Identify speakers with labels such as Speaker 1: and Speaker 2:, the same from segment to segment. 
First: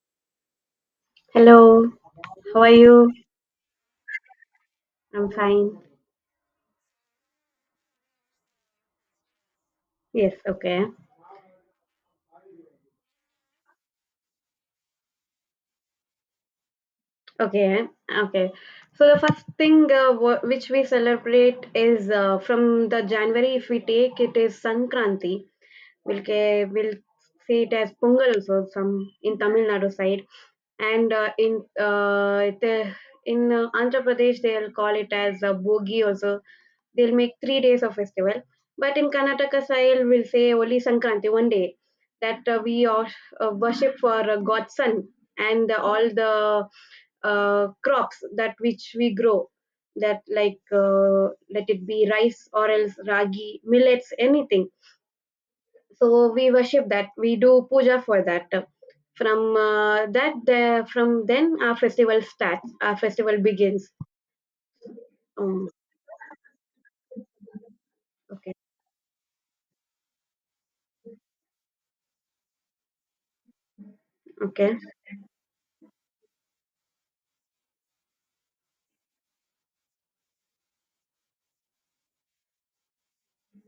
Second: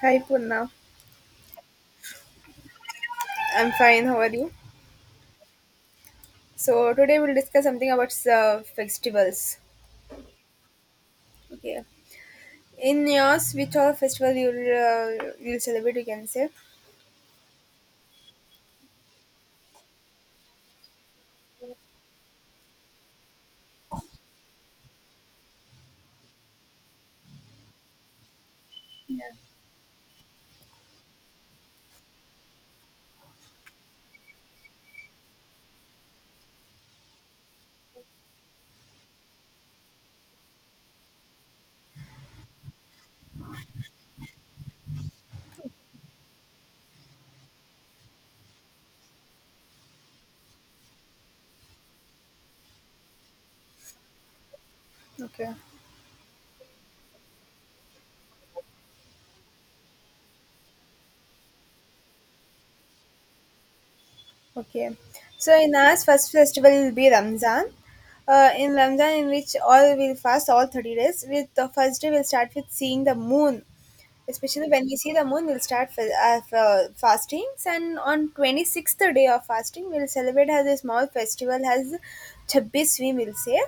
Speaker 1: Hi Purna,
Speaker 2: Hello, how are you?
Speaker 1: I'm fine. How are you?
Speaker 2: I'm fine.
Speaker 1: So today we'll discuss something about festivals.
Speaker 2: Yes, okay.
Speaker 1: Okay, in yours, which all festival you'll celebrate? You can say.
Speaker 2: Okay, okay. So the first thing which we celebrate is from the January, if we take it, is Sankranti. We'll see it as Pongal also, some
Speaker 1: Yeah.
Speaker 2: in Tamil Nadu side. And in Andhra Pradesh, they'll call it as Bogi also. They'll make 3 days of festival, but in Karnataka style we'll say only Sankranti one day. That we all worship for god's sun, and all the crops that which we grow, that like, let it be rice or else ragi millets, anything.
Speaker 1: Okay.
Speaker 2: So we worship that, we do puja for that. from uh, that the, from then our festival starts, our festival begins.
Speaker 1: Okay. So
Speaker 2: um,
Speaker 1: in our first festival will be Ramzan.
Speaker 2: okay,
Speaker 1: In Ramzan, in which all will fast all 30 days. With the first day, we'll start with seeing the moon. Especially
Speaker 2: okay,
Speaker 1: when we see the moon, we'll start fastings. And on 26th day of fasting, we'll celebrate as a small festival, as 26 we will say,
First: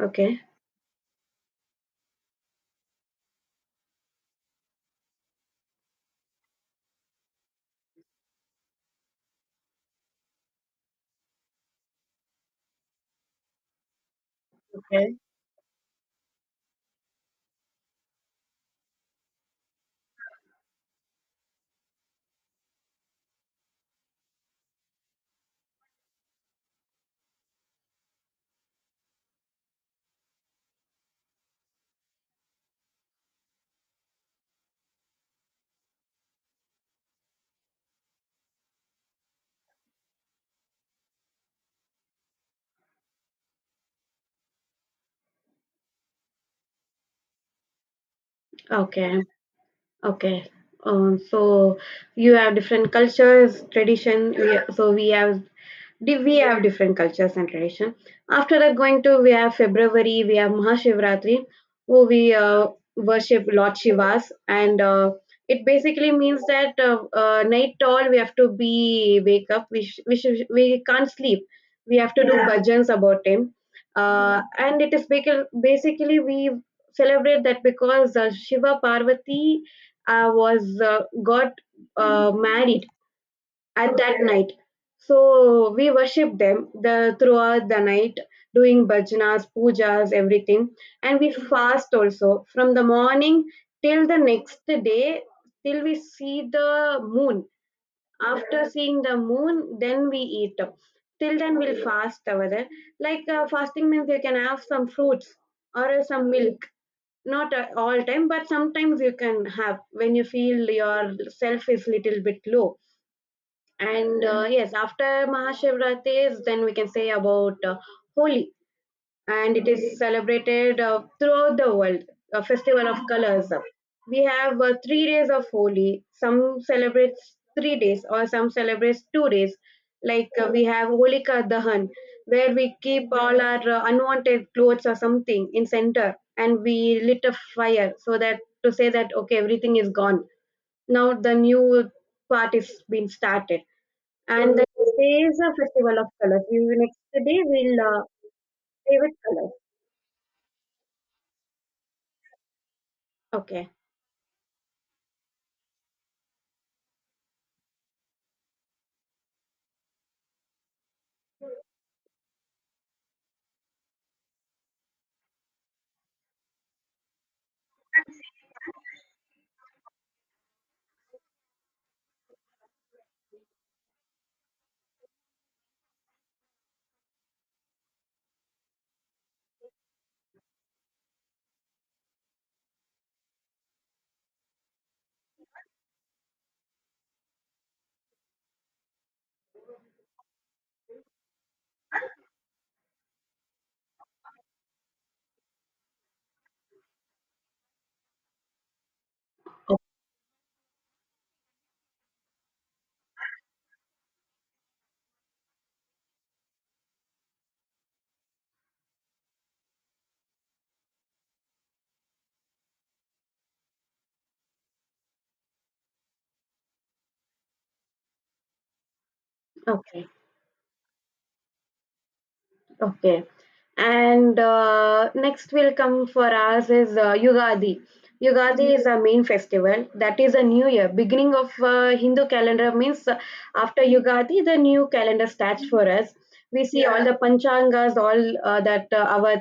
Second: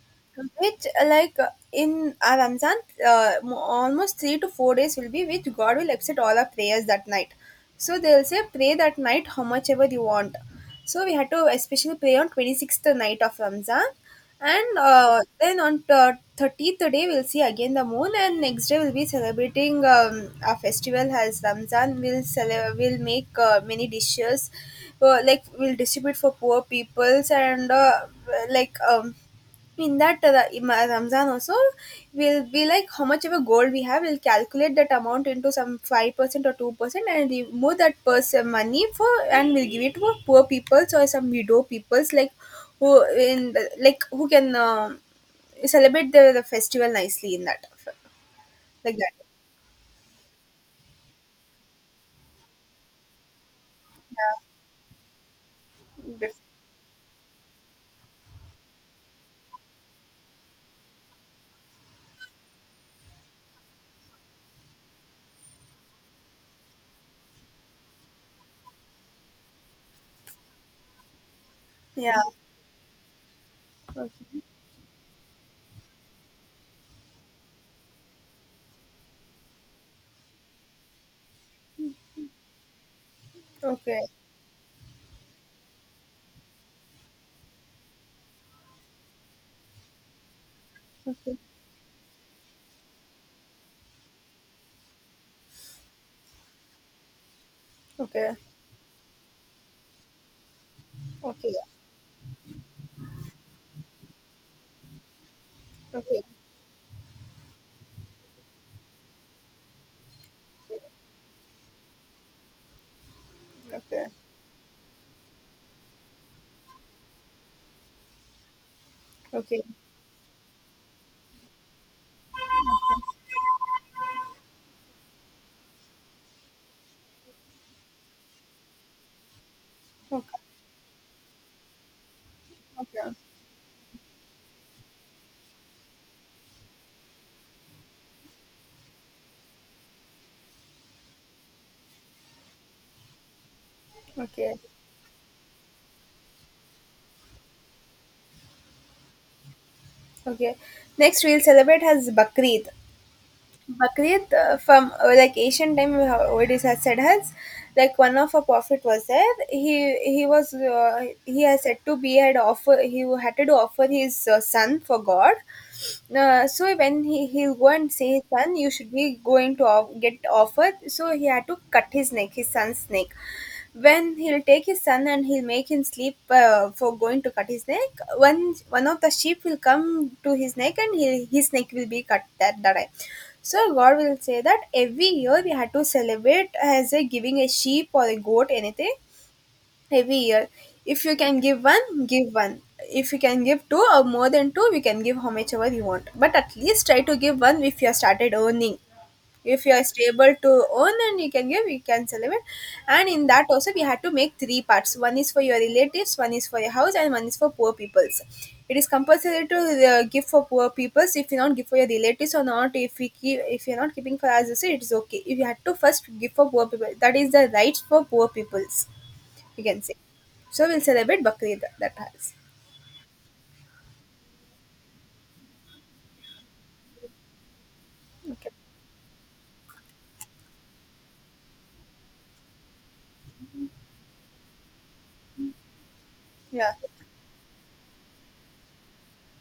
Speaker 2: okay.
Speaker 1: which like in our Ramzan, almost 3 to 4 days will be which God will accept all our prayers that night. So they'll say pray that night how much ever you want. So we had to especially pray on 26th night of Ramzan, and
Speaker 2: Okay.
Speaker 1: uh, then on 30th day we'll see again the moon, and next day we'll be celebrating our festival as Ramzan. We'll make many dishes, like we'll distribute for poor peoples and like um in that Ramzan also, we'll be like how much ever gold we have, we'll calculate that amount into some 5% or 2%, and remove that person money for, and we'll give it to poor people or some widow peoples like who in like who can celebrate the festival nicely in that, like that.
Speaker 2: Okay. Okay. So you have different cultures, tradition. So we have different cultures and tradition. After that, going to we have February, we have Mahashivratri, where we worship Lord Shiva's, and it basically means that night all we have to be wake up. We can't sleep. We
Speaker 1: Yeah.
Speaker 2: have
Speaker 1: Yeah.
Speaker 2: to do, yeah, bhajans about him, and it is basically we celebrate that, because Shiva Parvati was, got married at
Speaker 1: Okay.
Speaker 2: that night. So we worship them the throughout the night, doing bhajnas, pujas, everything, and we
Speaker 1: Okay.
Speaker 2: fast also from the morning till the next day, till we see the moon.
Speaker 1: Okay.
Speaker 2: After seeing the moon, then we eat. Till
Speaker 1: Okay.
Speaker 2: then, we'll fast over there. Like, fasting means you can have some fruits or
Speaker 1: Okay.
Speaker 2: some milk, not all time but sometimes you can have when you feel your self is little bit low.
Speaker 1: Okay.
Speaker 2: And yes, after Mahashivratri is, then we can say about Holi, and
Speaker 1: Okay.
Speaker 2: it is celebrated throughout the world, a festival of colors. We have 3 days of Holi. Some celebrates 3 days, or some celebrates 2 days.
Speaker 1: Okay.
Speaker 2: Like,
Speaker 1: Okay.
Speaker 2: we have Holika Dahan, where we keep
Speaker 1: Okay.
Speaker 2: all our unwanted clothes or something in center, and we lit a fire so that to say that okay, everything is gone. Now the new part is being started,
Speaker 1: Okay.
Speaker 2: and the day is a festival of colors. We will Next day we'll play with colors.
Speaker 1: Okay. Next, we'll celebrate has Bakrid.
Speaker 2: Okay.
Speaker 1: Bakrid from like ancient time, how already has said has like one of a prophet was there. He was he has said to be had offer he had to offer his son for God, so when he will and say son you should be going to get offered, so he had to cut his neck, his son's neck. When he'll take his son and he'll make him sleep for going to cut his neck, one of the sheep will come to his neck and his neck will be cut that time. So god will say that every year we had to celebrate as a giving a sheep or a goat anything every year. If you can give one, give one. If you can give two or more than two, we can give how much ever you want. But at least try to give one if you have started earning. If you are stable to earn and you can give, you can celebrate. And in that also, we had to make three parts. One is for your relatives, one is for your house, and one is for poor peoples. It is compulsory to give for poor peoples. If you not give for your relatives or not, if we keep, if you are not keeping for us, also, it is okay. If you had to first give for poor people, that is the right for poor peoples, you can say.
Speaker 2: Okay.
Speaker 1: So we'll celebrate Bakrid that has.
Speaker 2: Okay. And next will come for us is Yugadi.
Speaker 1: Okay.
Speaker 2: Yugadi is a main festival. That is a new year. Beginning of Hindu calendar means, after Yugadi, the new calendar starts for us. We
Speaker 1: Yeah.
Speaker 2: see all the panchangas, all that our,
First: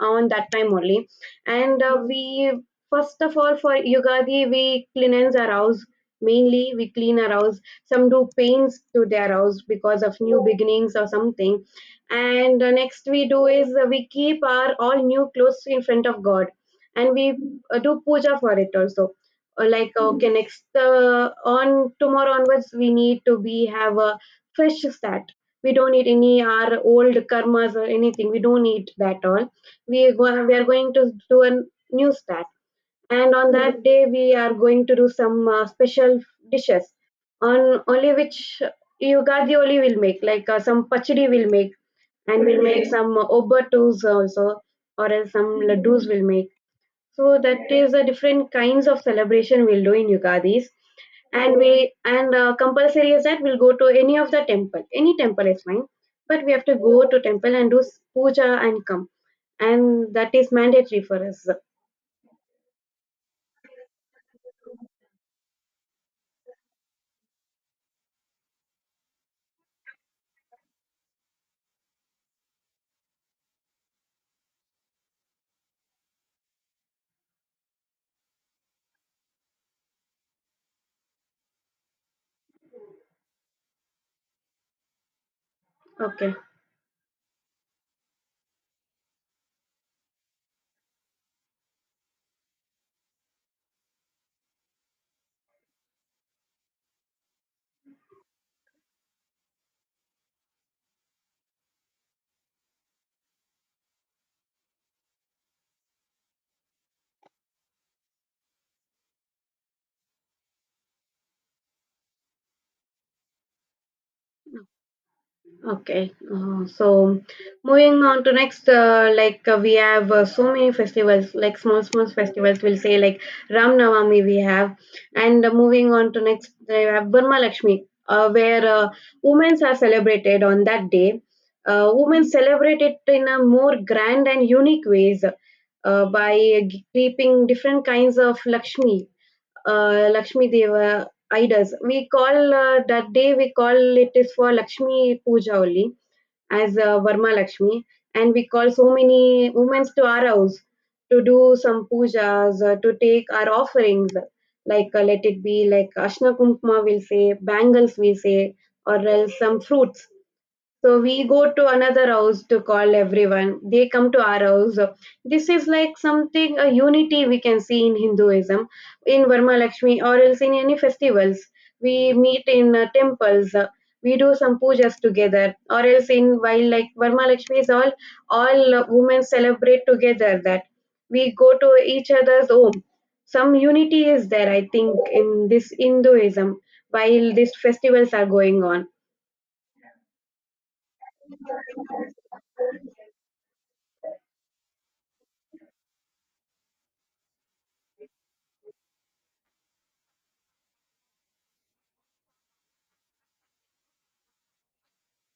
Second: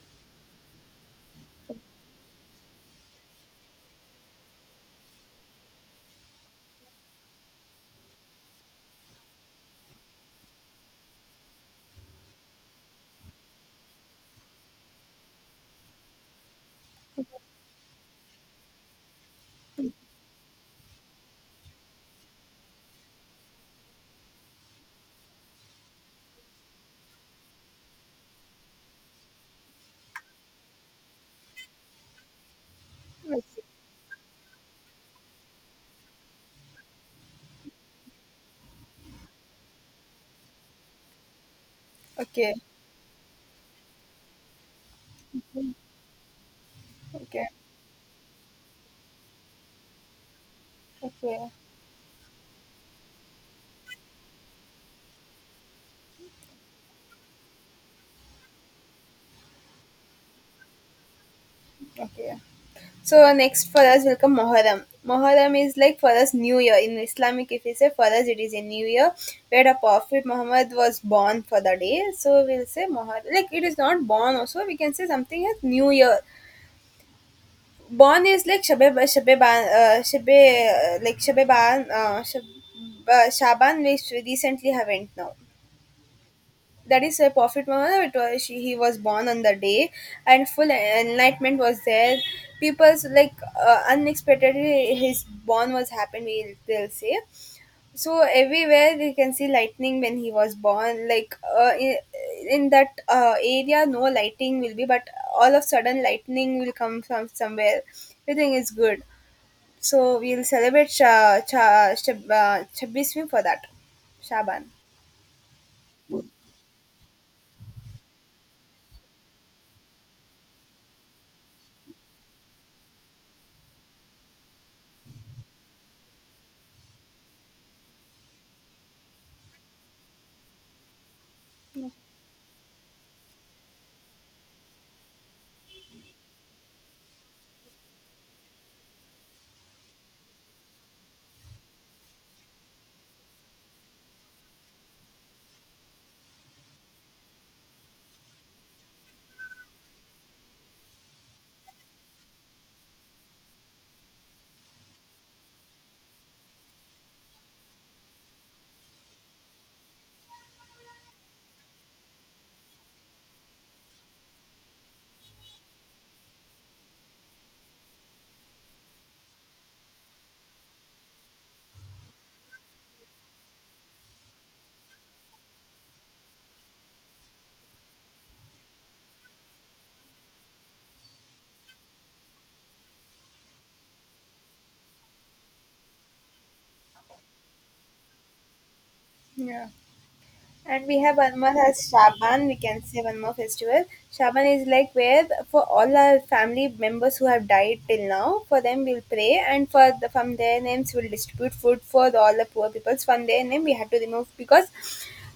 Speaker 2: on that time only. And we, first of all for Yugadi, we cleanse our house. Mainly we clean our house. Some do paints to their house because of new beginnings or something. And next we do is, we keep our all new clothes in front of god, and we do puja for it also. Like, okay, next, on tomorrow onwards we need to be have a fresh start. We don't need any our old karmas or anything, we don't need that all. We are going to do a new start, and on that day we are going to do some special dishes, on only, which Yugadi only will make, like some pachdi will make, and
Speaker 1: Okay.
Speaker 2: we'll make some obertus also, or else some laddus will make. So
Speaker 1: Okay.
Speaker 2: that is the different kinds of celebration we'll do in Yugadis.
Speaker 1: Okay.
Speaker 2: And we, and compulsory is that we'll go to any of the temple, any temple is fine, but we have to go to temple and do puja and come, and that is mandatory for us.
Speaker 1: Okay. So next for us will come Muharram. Muharram is like for us New Year. In Islamic, if we say for us, it is a New Year where the Prophet Muhammad was born for the day. So we'll say Muharram. Like it is not born also. We can say something as New Year. Born is like Shabe Shabe Ban Shabe like Shabe Ban Shab, Shaban, which we recently haven't now.
Speaker 2: Okay.
Speaker 1: That is a prophet Muhammad. It was, he was born on the day, and full enlightenment was there. People's like unexpectedly his born was happened, we will say. So everywhere we can see lightning when he was born. In that area, no lighting will be, but all of sudden lightning will come from somewhere. Everything is good. So we'll celebrate 26 for that. Shaban.
Speaker 2: Okay, so moving on to next, like, we have so many festivals, like small small festivals. We'll say like Ram Navami we have, and moving on to next, we have Burma Lakshmi, where women are celebrated on that day. Women celebrate it in a more grand and unique ways, by keeping different kinds of Lakshmi Deva idols. We call that day, we call it is for Lakshmi Puja only, as Varma Lakshmi, and we call so many women to our house to do some pujas, to take our offerings, like, let it be like Ashna Kunkma will say, bangles we say, or else some fruits. So we go to another house to call everyone. They come to our house. This is like something, a unity we can see in Hinduism, in Varma Lakshmi, or else in any festivals. We meet in temples. We do some pujas together, or else in while like Varma Lakshmi is all women celebrate together. That we go to each other's home. Some unity is there, I think, in this Hinduism while these festivals are going on.
Speaker 1: Yeah. And we have one more as Shaban, we can say one more festival. Shaban is like where for all our family members who have died till now, for them we'll pray and for from their names we'll distribute food for all the poor people. From their name we have to remove because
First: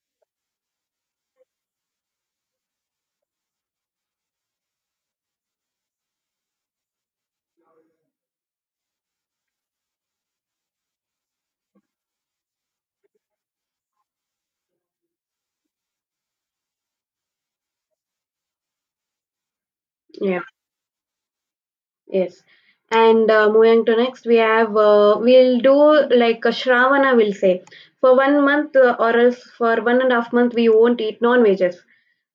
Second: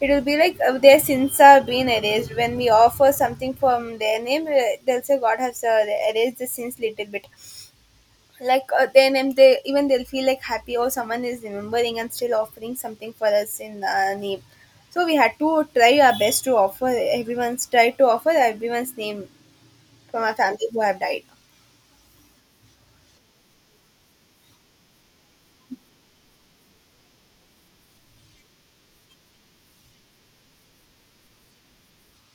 Speaker 1: it will be like their sins are being erased. When we offer something from their name, they'll say God has erased the sins little bit, like then and they, even they'll feel like happy or someone is remembering and still offering something for us in name. So we had to try our best to offer everyone's try to offer everyone's name from our
Speaker 2: Yeah.
Speaker 1: family who have died.
Speaker 2: Yes. And moving to next, we have, we'll do like a Shravana, will say for one month, or else for one and a half month we won't eat non-veggies.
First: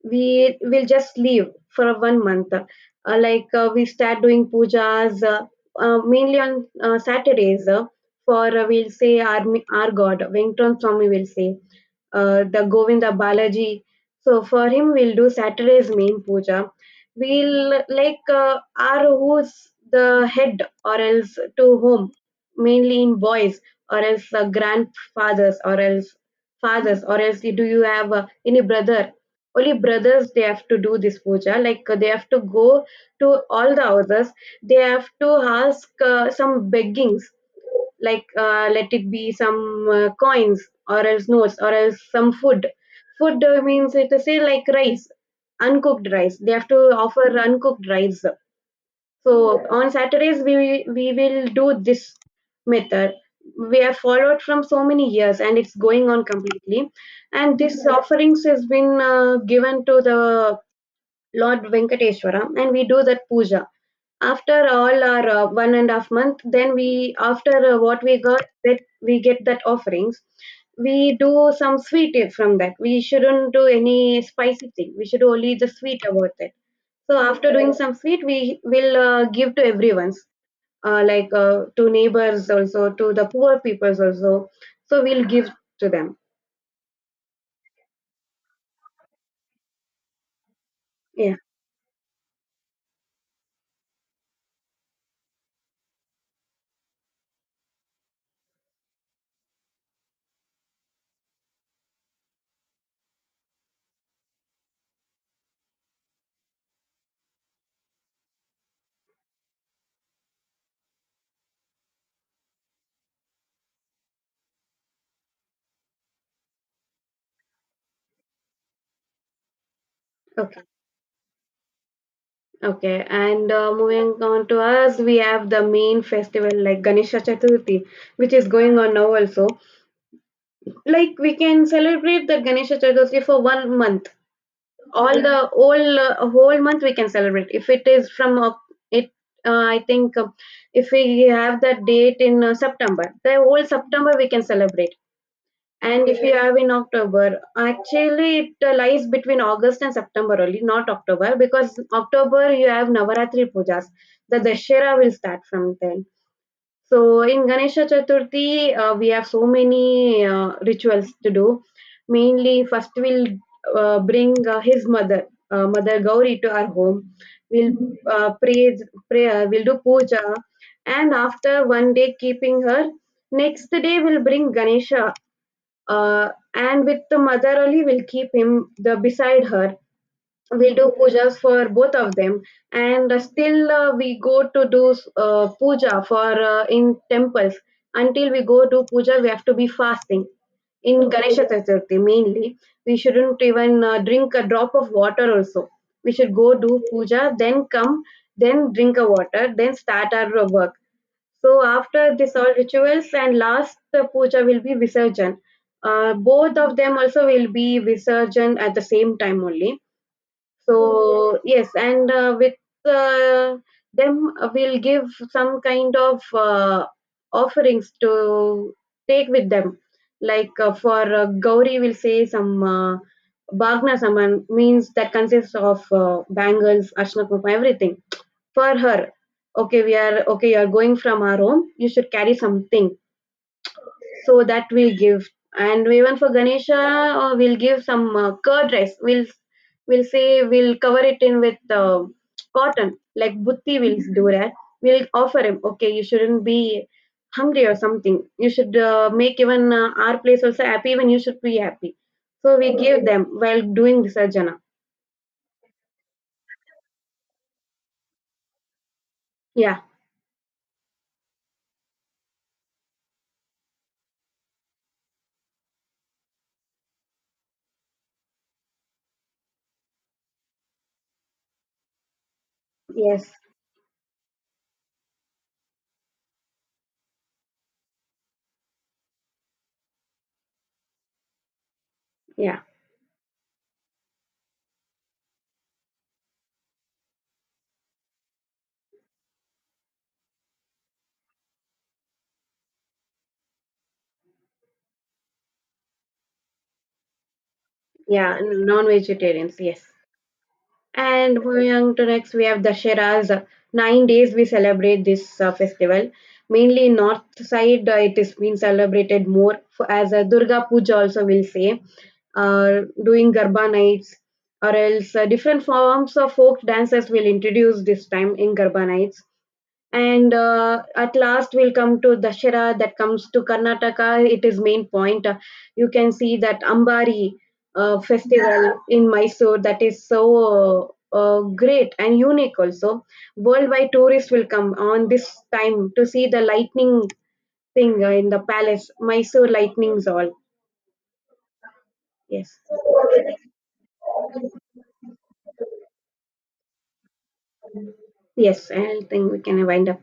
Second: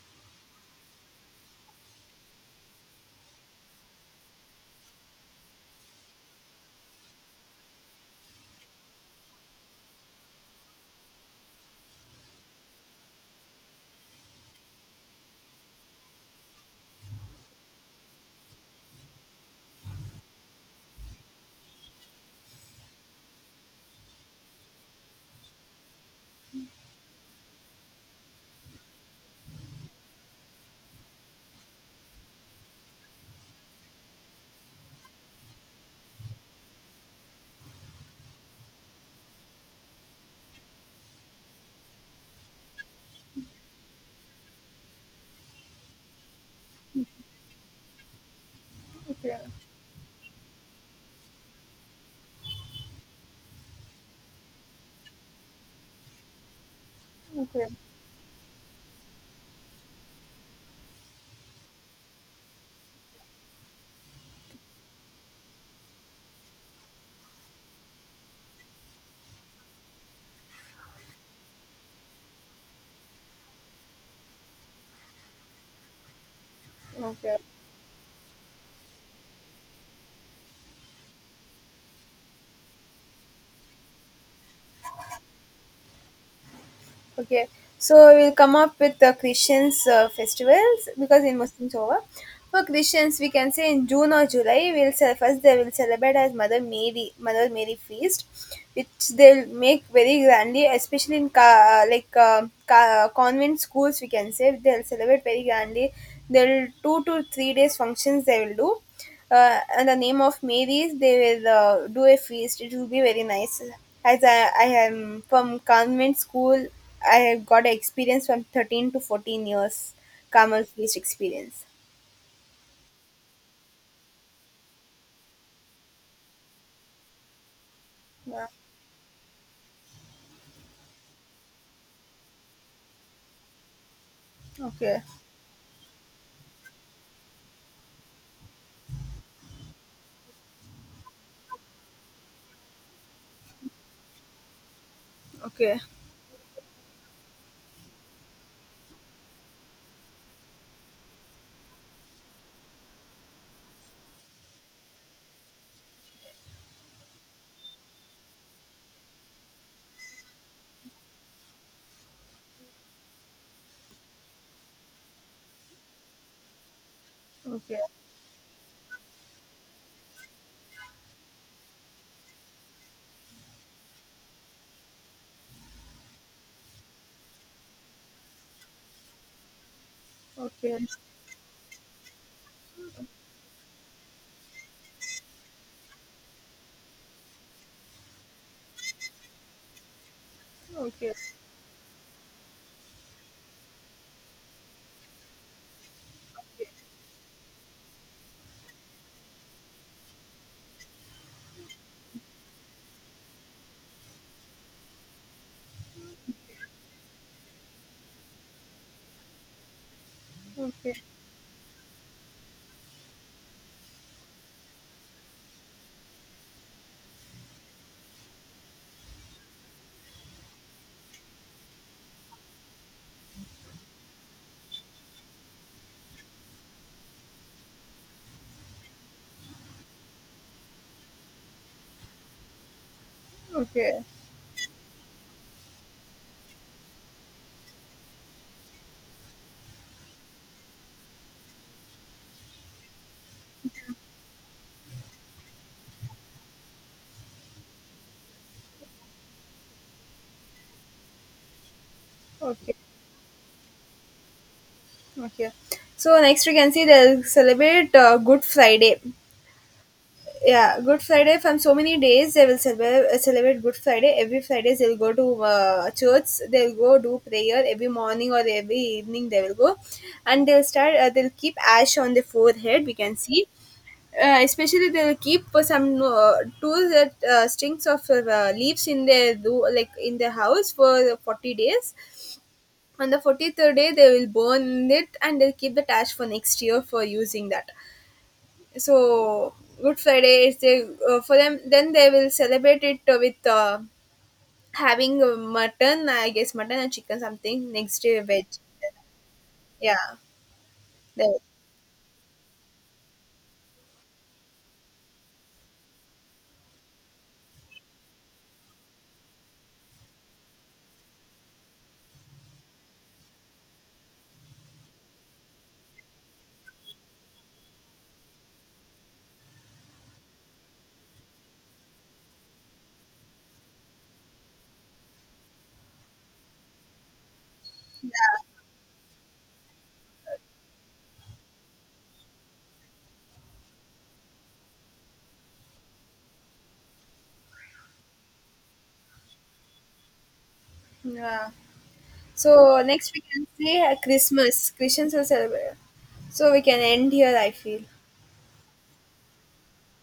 Speaker 2: We will just leave for one month. Like, we start doing pujas mainly on Saturdays, for we'll say, our God Venkatram Swami, will say the Govinda Balaji. So for him we'll do Saturday's main puja. We'll like, are who's the head, or else to whom, mainly in boys, or else grandfathers or else fathers or else, do you have any brother. Only brothers, they have to do this puja. Like, they have to go to all the houses, they have to ask some beggings, like, let it be some coins or else notes or else some food. Food, means it is say like rice, uncooked rice. They have to offer uncooked rice.
Speaker 1: Okay,
Speaker 2: So on Saturdays we will do this method. We have followed from so many years and it's going on completely. And
Speaker 1: okay,
Speaker 2: this offerings has been given to the Lord Venkateshwara, and we do that puja. After all our one and a half month, then we, after what we got, that we get, that offerings, we do some sweet from that. We shouldn't do any spicy thing, we should only the sweet about that. So
Speaker 1: okay.
Speaker 2: after doing some sweet we will give to everyone's, like, to neighbors also, to the poor peoples also, so we'll give to them.
Speaker 1: Okay, so we'll come up with the Christians festivals because
Speaker 2: Yeah.
Speaker 1: in Muslims over. For Christians, we can say in June or July, first they will celebrate as Mother Mary, Mother Mary feast, which they'll make very grandly, especially in convent schools. We can say they'll celebrate very grandly. They'll 2 to 3 days functions they will do, and the name of Mary's, they will do a feast. It will be very nice. As I am from convent school, I have got experience from 13 to 14 years,
Speaker 2: Okay,
Speaker 1: Carmel feast experience.
Speaker 2: okay. And moving on to us, we have the main festival like Ganesha Chaturthi, which
Speaker 1: Yeah.
Speaker 2: is going on now also. Like we can celebrate the Ganesha Chaturthi for one month,
Speaker 1: Okay,
Speaker 2: all the whole month we can celebrate, if it is from, it I think, if we have that date in September, the whole September we can celebrate.
Speaker 1: okay,
Speaker 2: And if we have in October, actually it lies between August and September only, not October, because October you have Navaratri pujas, the Dashera will start from then. So in Ganesha Chaturthi, we have so many rituals to do. Mainly, first we'll bring his mother, Mother Gauri, to our home. We'll
Speaker 1: okay,
Speaker 2: pray prayer. We'll do puja, and after one day keeping her, next day we'll bring Ganesha, uh, and with the mother only we'll keep him the beside her,
Speaker 1: okay,
Speaker 2: we
Speaker 1: okay,
Speaker 2: do pujas for both of them. And still, we go to do puja for, in temples, until we go do puja we have to be fasting. In
Speaker 1: okay,
Speaker 2: Ganesha Chaturthi mainly, we shouldn't even drink a drop of water also, we should go do puja, then come, then drink a water, then start our work. So after this all rituals and last puja will be visarjan. Both of them also will be visarjan at the same time only. So yes, and with uh, them, we'll give some kind of offerings to take with them, like, for Gauri will say some Bhagna Saman, means that consists of bangles, ashna kumkum, everything for her. Okay, we are okay, you are going from our home, you should carry something,
Speaker 1: okay,
Speaker 2: so that we'll give. And even for Ganesha, we'll give some curd rice. We'll say we'll cover it in with cotton, like butti will do that. We'll offer him, okay, you shouldn't be hungry or something, you should make even our place also happy, even you should be happy. So we
Speaker 1: okay,
Speaker 2: give them while doing visarjana.
Speaker 1: okay. So next we can see they'll celebrate Good Friday.
Speaker 2: Yeah,
Speaker 1: Yeah, Good Friday, from so many days they will celebrate Good Friday. Every Fridays they'll go to church, they'll go do prayer every morning or every evening they will go, and they'll start, they'll keep ash on the forehead, we can
Speaker 2: yes,
Speaker 1: see. Especially, they'll keep some two strings of leaves in their do, like in their house, for 40 days.
Speaker 2: yeah,
Speaker 1: On the 43rd day they will burn it, and they'll keep the ash for next year for using that. So Good Friday is, they, for them, then they will celebrate it with having mutton, I guess, mutton and chicken something, next day
Speaker 2: yeah.
Speaker 1: veg,
Speaker 2: Non-vegetarians, yes.
Speaker 1: yeah, that.
Speaker 2: And moving to next, we have Dashera's 9 days. We celebrate this festival mainly in north side. It is being celebrated more for, as a Durga Puja. Also, we'll say, doing Garba nights, or else different forms of folk dances will introduce this time in Garba nights. And at last, we'll come to Dashera that comes to Karnataka. It is main point. You can see that Ambari festival in Mysore, that is so great and unique also. Worldwide tourists will come on this time to see the lightning thing, in the palace, Mysore lightnings all.
Speaker 1: Yeah,
Speaker 2: Yes,
Speaker 1: so next we can say Christmas Christians will celebrate. So we can end here, I feel.
Speaker 2: yes, I think we can wind up.